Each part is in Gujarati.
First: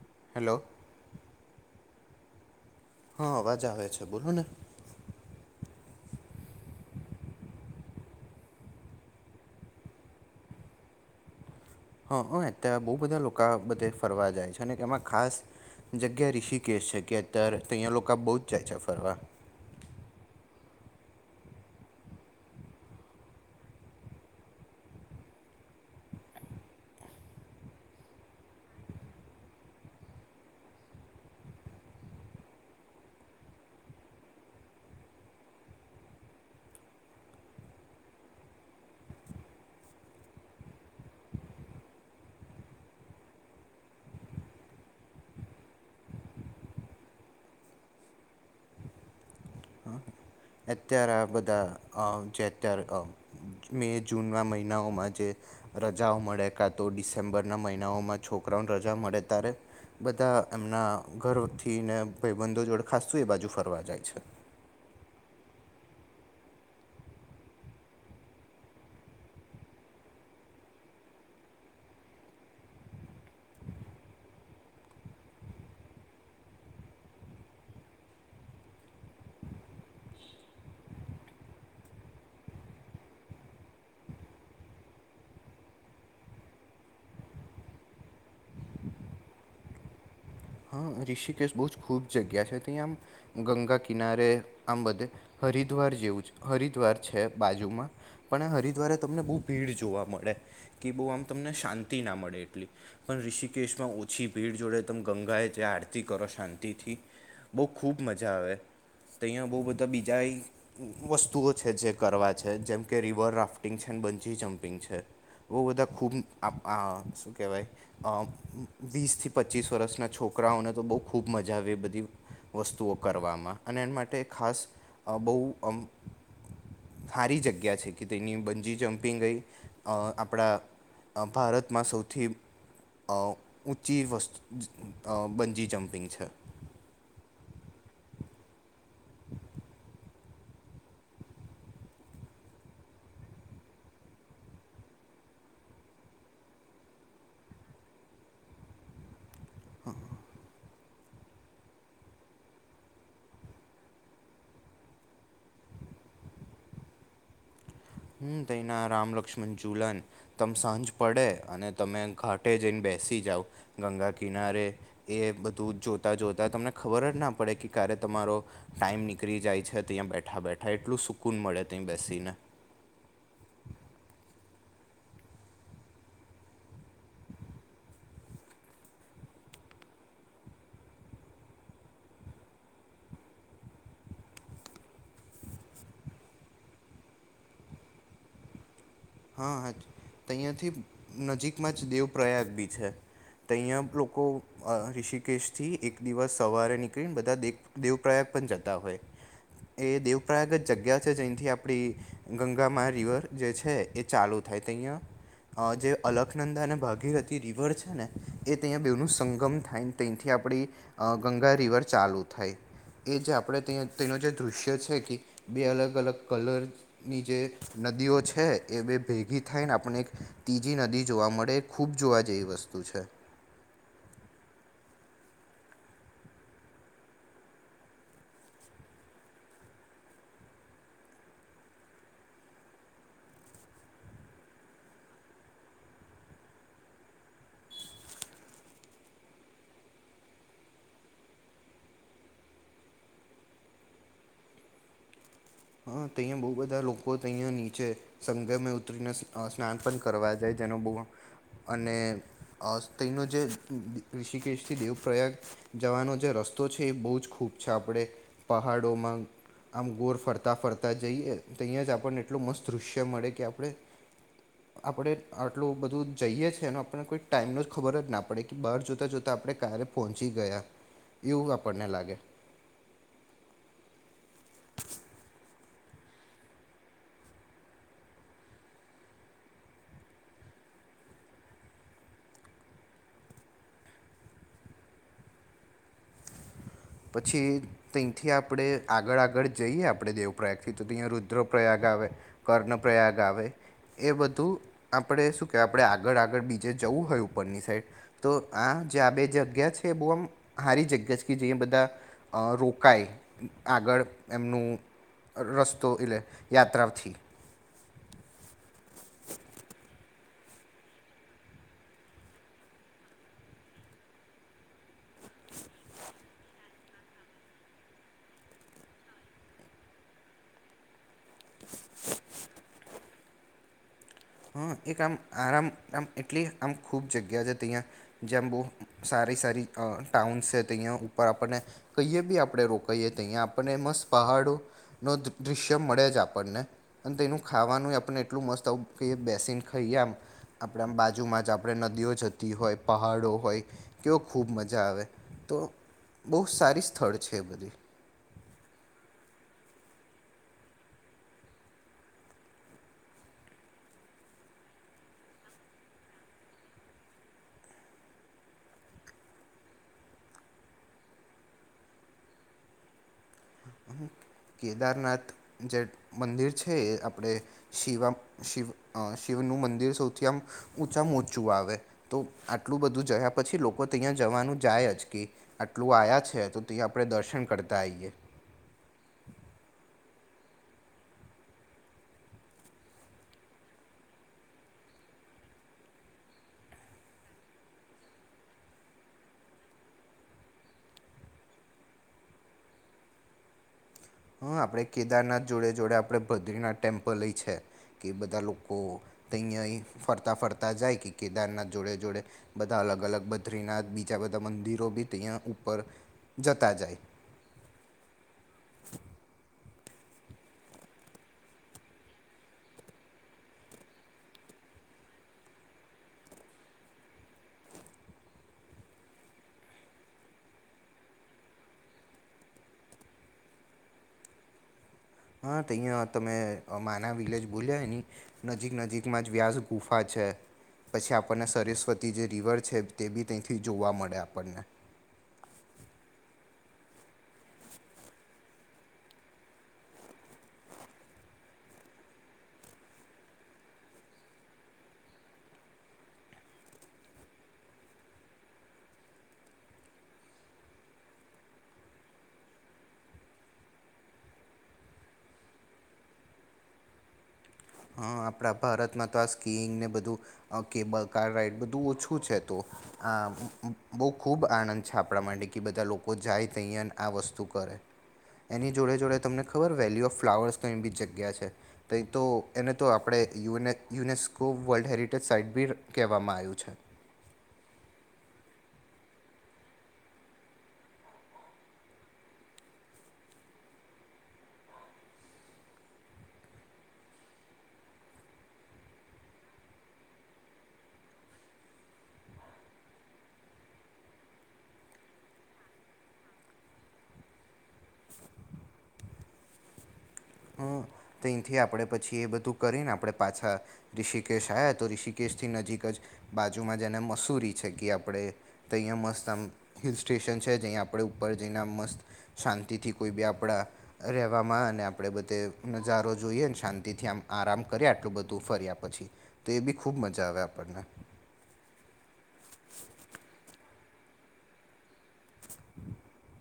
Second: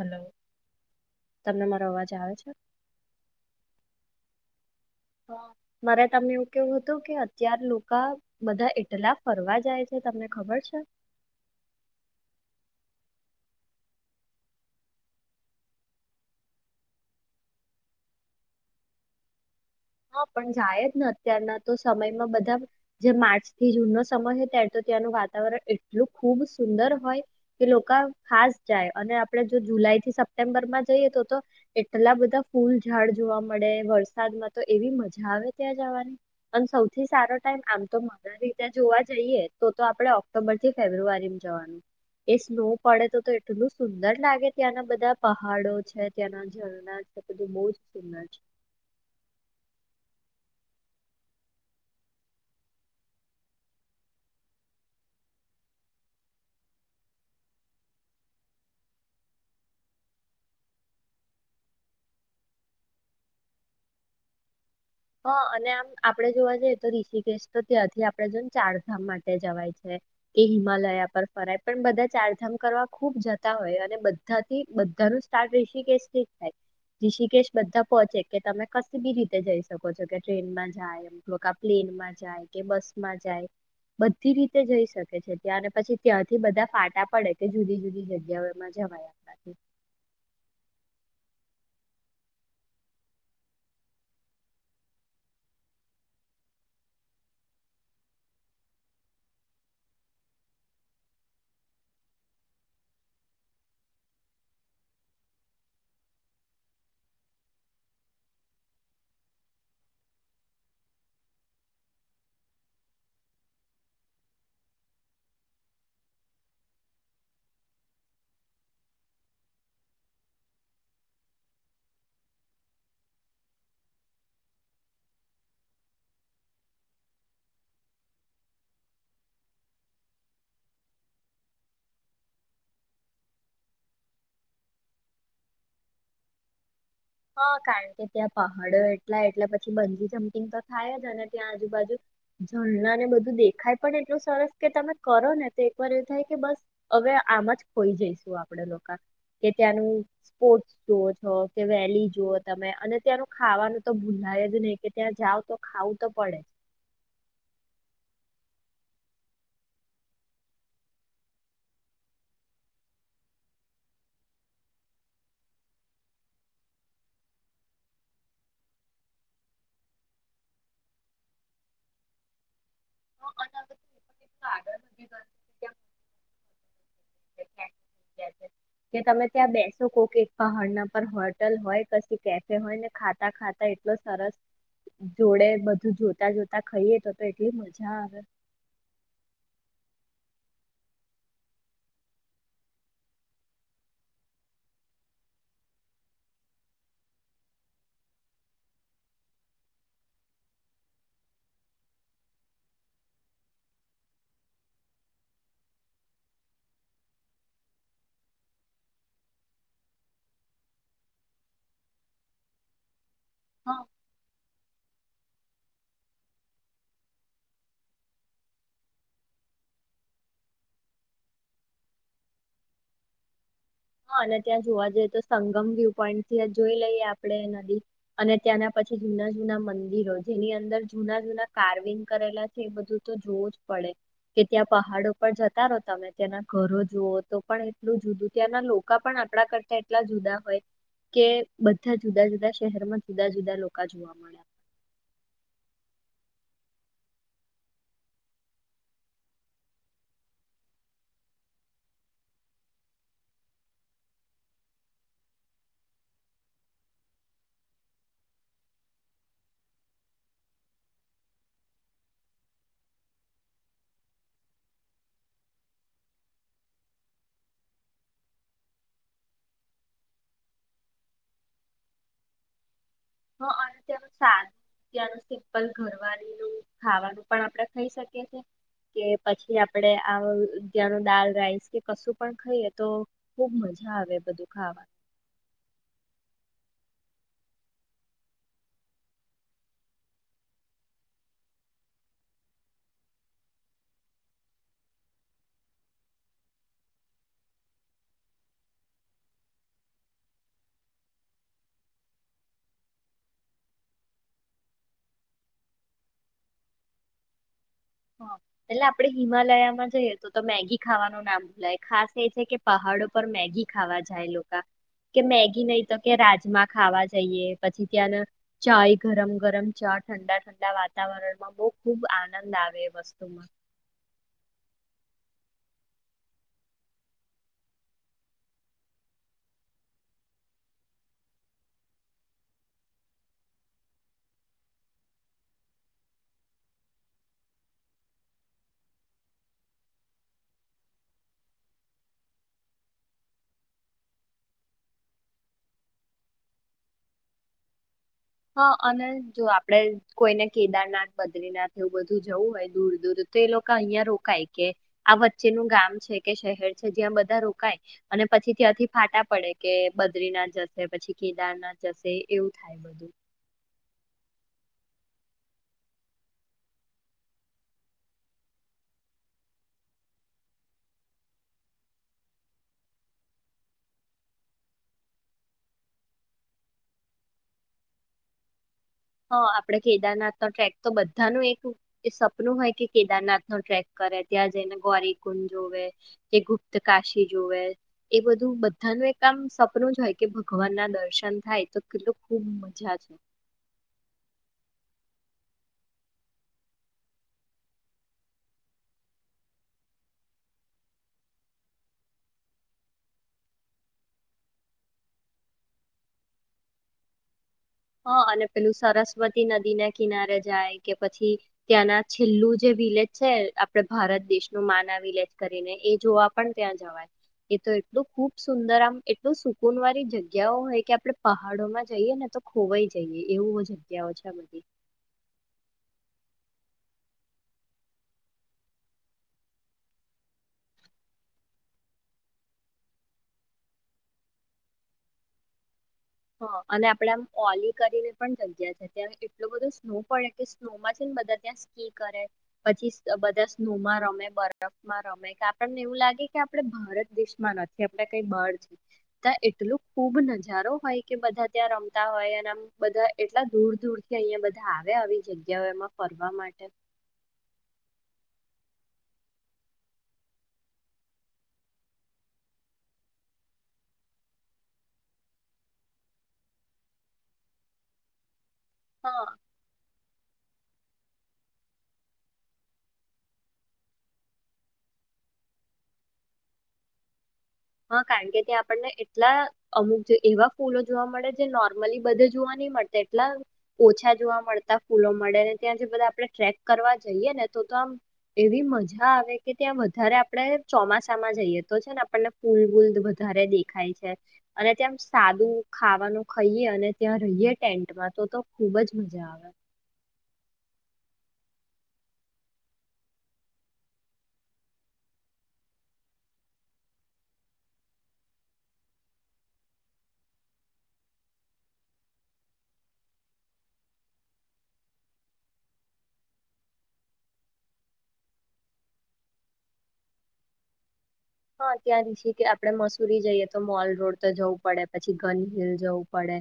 હલો હેલો તમને મારો અવાજ. જ આવે છે. [unintelligible] હા અવાજ આવે છે બોલો ને. મારે તમને એવું કેવું હતું કે અત્યાર લોકા બધા એટલા ફરવા જાય છે તમને ખબર છે. હં હ અત્યારે બહુ બધા લોકો બધે ફરવા જાય છે, અને કે એમાં ખાસ જગ્યા ઋષિકેશ છે, કે અત્યારે અહીંયા લોકો બહુ જ જાય છે ફરવા. હા પણ જાય જ ને અત્યારના તો સમયમાં બધા જે માર્ચ થી જૂન નો સમય છે, ત્યારે તો ત્યાંનું વાતાવરણ એટલું ખૂબ સુંદર હોય કે લોકો ખાસ જાય અને આપણે જો જુલાઈ થી સપ્ટેમ્બર માં જઈએ તો તો એટલા બધા ફૂલઝાડ જોવા મળે વરસાદમાં. તો એવી મજા આવે ત્યાં જવાની અને સૌથી સારો ટાઈમ આમ તો મગ રીતે જોવા જઈએ તો તો આપડે ઓક્ટોબર થી ફેબ્રુઆરીમાં જવાનું એ સ્નો પડે તો તો એટલું સુંદર લાગે ત્યાંના બધા પહાડો છે, ત્યાંના ઝરણા છે, બધું બહ જ સુંદર છે. હા અત્યારે આ બધા જે અત્યારે મે જૂનના મહિનાઓમાં જે રજાઓ મળે કાં તો ડિસેમ્બરના મહિનાઓમાં છોકરાઓને રજા મળે ત્યારે બધા એમના [unintelligible] ને ભાઈબંધો જોડે ખાસતું એ બાજુ ફરવા જાય છે. હા અને આમ આપડે જોવા જઈએ તો ઋષિકેશ તો ત્યાંથી આપડણે જોને ચારધામ માટે જવાય છે, કે હિમાલયા પર ફરાય પણ બધા ચારધામ કરવા ખુબ જતા હોય અને બધાથી બધા ન સ્ટાર ઋષિકેશ થી થાય ઋષિકેશ બધા પોહોંચે કે તમે કશ બી રીતે જઈ શ. શકો છો કે ટ્રેનમાં જાય એમક આ પ્લેનમાં જાય કે બસ માં જાય બધી રીતે જઈ શકે છે, ત્યાં અને પછી ત્યાંથી બધા ફાટા પડે કે જુદી જુદી જગ્યાઓમાં જવાયાથી. હા ઋષિકેશ બહુ જ ખૂબ જગ્યા છે, ત્યાં આમ ગંગા કિનારે આમ બધે હરિદ્વાર જેવું છે, હરિદ્વાર છે, બાજુમાં પણ એ હરિદ્વારે તમને બહુ ભીડ જોવા મળે કે બહુ આમ તમને શાંતિ ના મળે એટલી પણ ઋષિકેશમાં ઓછી ભીડ જોડે તમ ગંગાએ. જે આરતી કરો શાંતિથી બહુ ખૂબ મજા આવે તો અહીંયા બહુ બધા બીજા એ વસ્તુઓ છે જે કરવા છે, જેમકે રિવર રાફ્ટિંગ છે, બંજી જમ્પિંગ છે, બહુ બધા ખૂબ શું કહેવાય [unintelligible] વીસથી પચીસ વર્ષના છોકરા. છોકરાઓને તો બહુ ખૂબ મજા આવે એ બધી વસ્તુઓ કરવામાં અને એના માટે ખાસ બહુ સારી જગ્યા છે, કે તેની બંજી જમ્પિંગ એ આપણા ભારતમાં સૌથી ઊંચી [unintelligible] બન્જી જમપિંગ છે. હા કારણ કે ત્યાં પહાડો એટલા એટલે પછી બજી જમ્પિંગ તો થાય જ અને ત્યાં આજુબાજુ જલણાને બધું દેખાય પણ એટલું સરસ કે તમે કરો ને તો એક વાર એ થાય કે બસ હવે આમ જ ખોઈ જઈશું આપડ લોકો કે ત્યાંનું સ્પોર્ટ શો [unintelligible] કે. લી જુઓ તમે અને ત્યાંનું ખાવાનું તો ભૂલાય જ નહી કે ત્યાં જાવ તો ખાવું તો પડે જ. હમ [unintelligible] રામ લક્ષ્મણ જઝુલન તમ સાંજ પડે અને તમે ઘાટે જઈને બેસી જાઓ ગંગા કિનારે એ બધું જોતાં જોતાં તમને ખબર જ ના પડે કે ક્યારે તમારો ટાઈમ નીકળી જાય છે, [unintelligible] બેઠા બેઠા એટલું સુકૂન મળે ત્યાં બેસીને. હા, અને હવે [inaudible] [unintelligible] તમે ત્યાં બેસો કો કે એક પહાડના પર હોટલ હોય પછી કેફે હોય ને ખાતા ખાતા એટલો સરસ જોડે બધું જોતા જોતા ખાઈએ તો તો એટલી મજા આવે. હા હા અહીંયાથી નજીકમાં જ દેવપ્રયાગ બી છે, તો અહીંયા લોકો ઋષિકેશથી એક દિવસ સવારે નીકળીને બધા દે દેવપ્રયાગ પણ જતા હોય એ દેવપ્રયાગ જ જગ્યા છે જહીંથી આપણી ગંગામા રિવર જે છે. એ ચાલુ થાય ત અહીંયા જે અલખનંદા અને ભાગીરથ રિવર છે, ને એ ત્યાંયા બેનું સંગમ થાયને [unintelligible] આપણી ગંગા રિવર ચાલુ થાય. એ જે આપડે હા [unintelligible] તેનું જે. દૃશ્ય છે કે બે અલગ અલગ કલરની જે નદીઓ છે. એ બે ભેગી થઈને આપણે એક ત્રીજી નદી જોવા મળે ખૂબ જોવા જેવી વસ્તુ છે. હા અને ત્યાં જોવા જઈએ તો સંગમ વ્યુ પોઈન્ટ થી જોઈ લઈએ આપણે નદી અને ત્યાંના પછી જુના જૂના મંદિરો જેની અંદર જૂના જૂના કાર્વિંગ કરેલા છે બધું તો જોવું જ પડે કે ત્યાં પહાડો પર જતા રહો તમે ત્યાંના ઘરો જુઓ તો પણ એટલું જુદું ત્યાં ના લોકા પણ આપણા કરતા એટલા જુદા હોય કે બધા જુદા જુદા શહેરમાં જુદા જુદા લોકા જોવા મળ્યા. હા તો અહીંયા બહુ બધા લોકો અહીંયા નીચે સંગમે ઉતરીને સ્નાન પણ કરવા જાય તેનો બહુ અને તેનો જે ઋષિકેશથી દેવ પ્ર્રયાગ જવાનો જે રસ્તો છે એ બહુ જ ખૂબ છે આપણે પહાડોમાં આમ ગોળ ફરતા ફરતા ફરતા જઈએ તહીંયા જ આપણને એટલું મસ્ત દૃશ્ય મળે કે આપણે આપણે આટલું બધું જઈએ છીએ અને આપણને કોઈ ટાઈમનો જ ખબર જ ના પડે કે બહાર જોતા જોતા આપણે ક્યારે પહોંચી ગયા એવું આપણને લાગે. હ અને તે્યાનું સ્વાદ ત્યાંનું સિમ્પલ ઘરવાળીનું ખાવાનું પણ આપણે ખાઈ શકીએ છે કે પછી આપણે આ ત્યાંનું દાલ રાઈસ કે કશું પણ ખાઈએ તો ખુબ મજા આવે બધું ખાવાનું. પછી તહીંથી આપણે આગળ આગળ જઈએ આપણે દેવપ્રયાગથી તો તહીંયા રુદ્રપ્રયાગ આવે કર્ણ પ્ર્રયાગ આવે એ બધું આપણે શું કહેવાય આપણે આગળ આગળ બીજે જવું હોય ઉપરની સાઈડ તો આ જે આ બે જગ્યા છે એ બહુ આમ સારી જગ્યા છે કે જયા બધી બધા રોકાય આગળ એમનું રસ્તો એલે યાત્રાથી. એટલે આપડે હિમાલયામાં જઈએ તો તો મેગી ખાવાનું ના ભૂલાય ખાસ એ છે કે પહાડો પર મેગી ખાવા જાય લોકા કે મેગી નહી તો કે રાજમા ખાવા જઈએ પછી ત્યાં ચાય ગરમ ગરમ ચા ઠંડા ઠંડા વાતાવરણમાં બો ખુબ આનંદ આવે. વસ્તુમાં હા એક આમ આરામ આમ એટલી આમ ખૂબ જગ્યા છે તહીંયા જ્યાંમ બહુ સારી સારી ટાઉન્સ છે તહીંયા ઉપર આપણને કહીએ બી આપણે રોકાઈએ તહીંયા આપણને મસ્ત પહાડોનો દૃશ્ય મળે જ આપણને અને તેનું ખાવાનું આપણને એટલું મસ્ત આવું કે બેસીને ખઈએ આમ આપણા બાજુમાં જ આપણે નદીઓ જતી હોય પહાડો હોય કેવ ખૂબ મજા આવે તો બહુ સારી સ્થળ છે એ. હા અને જો આપડે કોઈને કેદારનાથ બદ્રીનાથ એવું બધું જવું હોય દૂર દૂર તો એ લોકા અહિયાં રોકાય કે આ વચ્ચેનું ગામ છે કે શહેર છે જ્યાં બધા રોકાય અને પછી ત્યાંથી ફાટા પડે કે બદ્રીનાથ જશે પછી કેદારનાથ જશે એવું થાય બધું. કેદારનાથ જે મંદિર છે એ આપણે શિવા શિવ અહ શિવનું મંદિર સૌથી આમ ઊંચામાં ઊંચું આવે તો આટલું બધું જયા પછી લોકો ત્યાં જવાનું જાય જ કે આટલું આયા છે તો ત્યાં આપણે દર્શન કરતા આઈએ. તો આપડે કેદારનાથ નો ટ્રેક તો બધાનું એક એ સપનું હોય કે કેદારનાથ નો ટ્રેક કરે, ત્યાં જઈને ગોરીકુંડ જોવે, કે ગુપ્ત કાશી જોવે એ બધું બધાનું એક આમ સપનું જ હોય કે ભગવાન ના દર્શન થાય તો કેટલું ખુબ મજા છે. હા આપણે કેદારનાથ જોડે જોડે આપણે બદ્રીનાથ ટેમ્પલએય છે કે બધા લોકો તહીં અહીં ફરતા ફરતા જાય કે કેદારનાથ જોડે જોડે બધા અલગ અલગ બદ્રીનાથ બીજા બધા મંદિરો બી તહીંયા ઉપર જતા જાય. હા અને પેલું સરસ્વતી નદી ના કિનારે જાય કે પછી ત્યાંના છેલ્લું જે વિલેજ છે આપડે ભારત દેશનું માના વિલેજ કરીને એ જોવા પણ ત્યાં જવાય, એ તો એટલું ખૂબ સુંદર આમ એટલું સુકૂન વાળી જગ્યાઓ હોય કે આપડે પહાડોમાં જઈએ ને તો ખોવાઈ જઈએ એવું એવું જગ્યાઓ છે બધી. હા તો અહીંયા તમે માના વિલેજ બોલ્યા એની નજીક નજીકમાં જ વ્યાસ ગુફા છે, પછી આપણને સરસ્વતી જે રિવર છે તે બી ત્યેથી જ જોવા મળે આપણને. હા અને આપડે આમ ઓલી કરીને પણ જગ્યા છે ત્યાં એટલું બધું સ્નો પડે કે સ્નોમાં છેને બધા ત્યાં સ્કી કરે, પછી સ બધા સ્નોમાં રમે, બરફમાં રમે, કે આપણને એવું લાગે કે આપણે ભારત દેશમાં નથી આપણે કઈ બાર છી, ત્યાં એટલો ખુબ નજારો હોય કે બધા ત્યાં રમતા હોય અને આમ બધા એટલા દૂર દૂર થી અહિયાં બધા આવે આવી જગ્યાઓ એમાં ફરવા માટે. હા આપણા ભારતમાં તો કાસ્કિંઈંગને બધું કેબલ કાર રાઈડ બધું ઓછું છે તો આ બહુ ખૂબ આનંદ છે આપણા માટે કે બધા લોકો જાય તહીંયા ને આ વસ્તુ કરે. એની જોડે જોડે હા તમને ખબર વેલ્યુ ઓફ ફ્લાવર્સ નો એમ બી જ જગ્યા છે તેંય તો એને તો આપણે યુનેક યુનેસ્કો વર્લ્ડ હેરિટેજ સાઈટ બી કહેવામાં આયું છે. હા કારણ કે ત્યાં આપણને એટલા અમુક જે એવા ફૂલો જોવા મળે જે નોર્મલી બધે જોવા નહીં મળતે, એટલા ઓછા જોવા મળતા ફૂલો મળે, ને ત્યાં જે બધા આપણે ટ્રેક કરવા જઈએ ને તો તો આમ એવી મજા આવે કે ત્યાં વધારે આપણે ચોમાસામાં જઈએ તો છે ને આપણને ફૂલવૂલ વધારે દેખાય છે અને ત્યાં સાદું ખાવાનું ખઈએ અને ત્યાં રહીએ ટેન્ટમાં તો તો ખુબ જ મજા આવે. હં અહીંથી આપણે પછી એ બધું કરીને આપણે પાછા રિષિકેશ આવ્યા તો રિષિકેશથી નજીક જ બાજુમાં જેને મસૂરી છે કે આપણે તહીંયા મસ્ત આમ હિલ સ્ટેશન છે જ્યાં આપણે ઉપર જઈને આ મસ્ત શાંતિથી કોઈ બી આપણા રહેવામાં અને આપણે બધે નજારો જોઈએ ને શાંતિથી આમ આરામ કર્યા આટલું બધું ફર્યા પછી તો એ બી ખૂબ મજા આવે આપણને. હા ત્યાં છી કે આપડે મસુરી જઈએ તો મોલ રોડ તો જવું પડે પછી. કન હિલ જવું પડે.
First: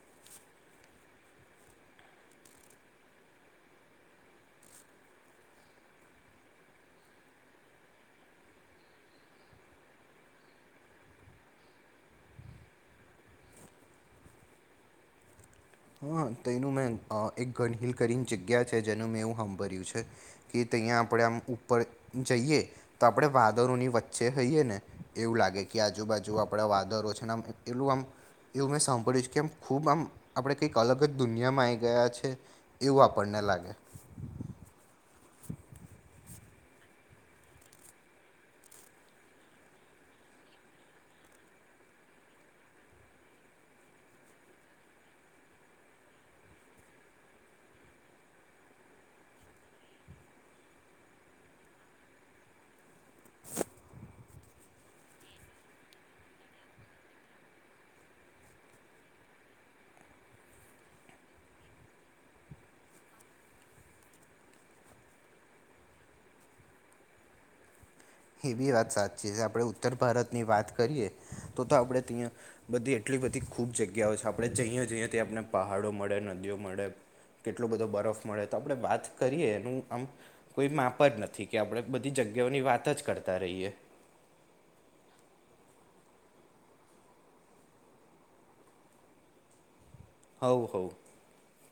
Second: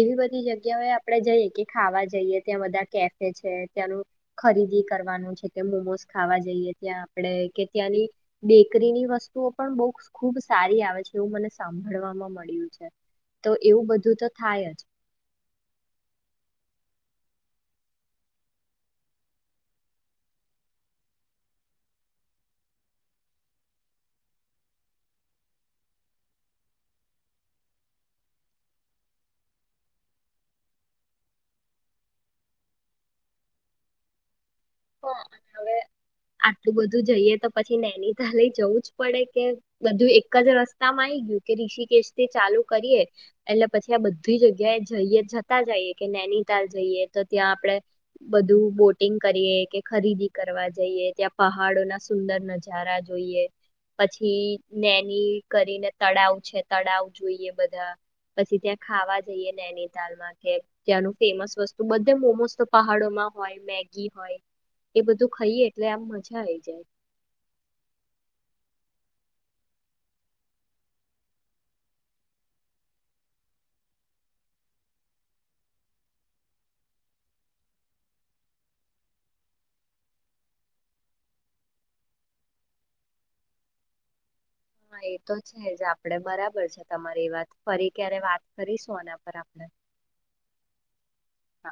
એવી બધી જગ્યાઓએ આપણે જઈએ કે ખાવા જઈએ ત્યાં બધા કેફે છે, ત્યાંનું ખરીદી કરવાનું છે કે, મોમોસ ખાવા જઈએ ત્યાં આપણે કે ત્યાંની બેકરીની વસ્તુ ઓ પણ બુક ખુબ સારી આવે છે એવું મને સાંભળવામાં મળ્યું છે, તો એવું બધું તો થાય જ. હા તે એનું મેં અહ એક ઘનહિલ કરીની જગ્યા છે જેનું મેં એવું સાંભળ્યું છે કે તહીંયા આપણે આમ ઉપર જઈએ તો આપણે વાદળોની વચ્ચે હઈએ ને એવું લાગે કે આજુબાજુ આપણાં વાદરો છે ને આમ એટલું આમ એવું મેં સાંભળ્યું છે કે આમ ખૂબ આમ આપણે કંઈક અલગ જ દુનિયામાં આવી ગયા છે એવું આપણને લાગે. હા હવે આટલું બધું જઈએ તો પછી નૈનીતાલ જવું જ પડે કે બધું એક જ રસ્તા માં આઈ ગયું કે રિષિકેશ થી ચાલુ કરીએ એટલે પછી આ બધી જગ્યા એ જઈએ જતા જઈએ કે નૈનીતાલ જઈએ તો ત્યાં આપણેે બધું બોટિંગ કરીએ. કે ખરીદી કરવા જઈએ ત્યાં પહાડો ના સુંદર નજારા જોઈએ. પછી નૈની કરીને તળાવ છે, તળાવ જોઈએ બધા. પછી ત્યાં ખાવા જઈએ નૈનીતાલમાં કે ત્યાંનું ફેમસ વસ્તુ બધે મોમોસ તો પહાડોમાં હોય, મેગી હોય. એ બધું ખાઈએ એટલે આમ મજા આવી જાય. એ બી વાત સાચી છે. આપણે ઉત્તર ભારતની વાત કરીએ તો તો આપણે ત્યાં બધી એટલી બધી ખૂબ જગ્યાઓ છે આપણે જઈએ જઈએ ત્યાં આપને પહાડો મળે, નદીઓ મળે, કેટલો બધો બરફ મળે તો આપણે વાત કરીએ એનું આમ કોઈ માપ જ નથી કે આપણે બધી જગ્યાઓની વાત જ કરતા રહીએ. હા એ તો છે જ આપણેે બરાબર છે તમારી વાત ફરી ક્યારે વાત કરીશું આના પર આપણે. હઉં-હઉં. હા.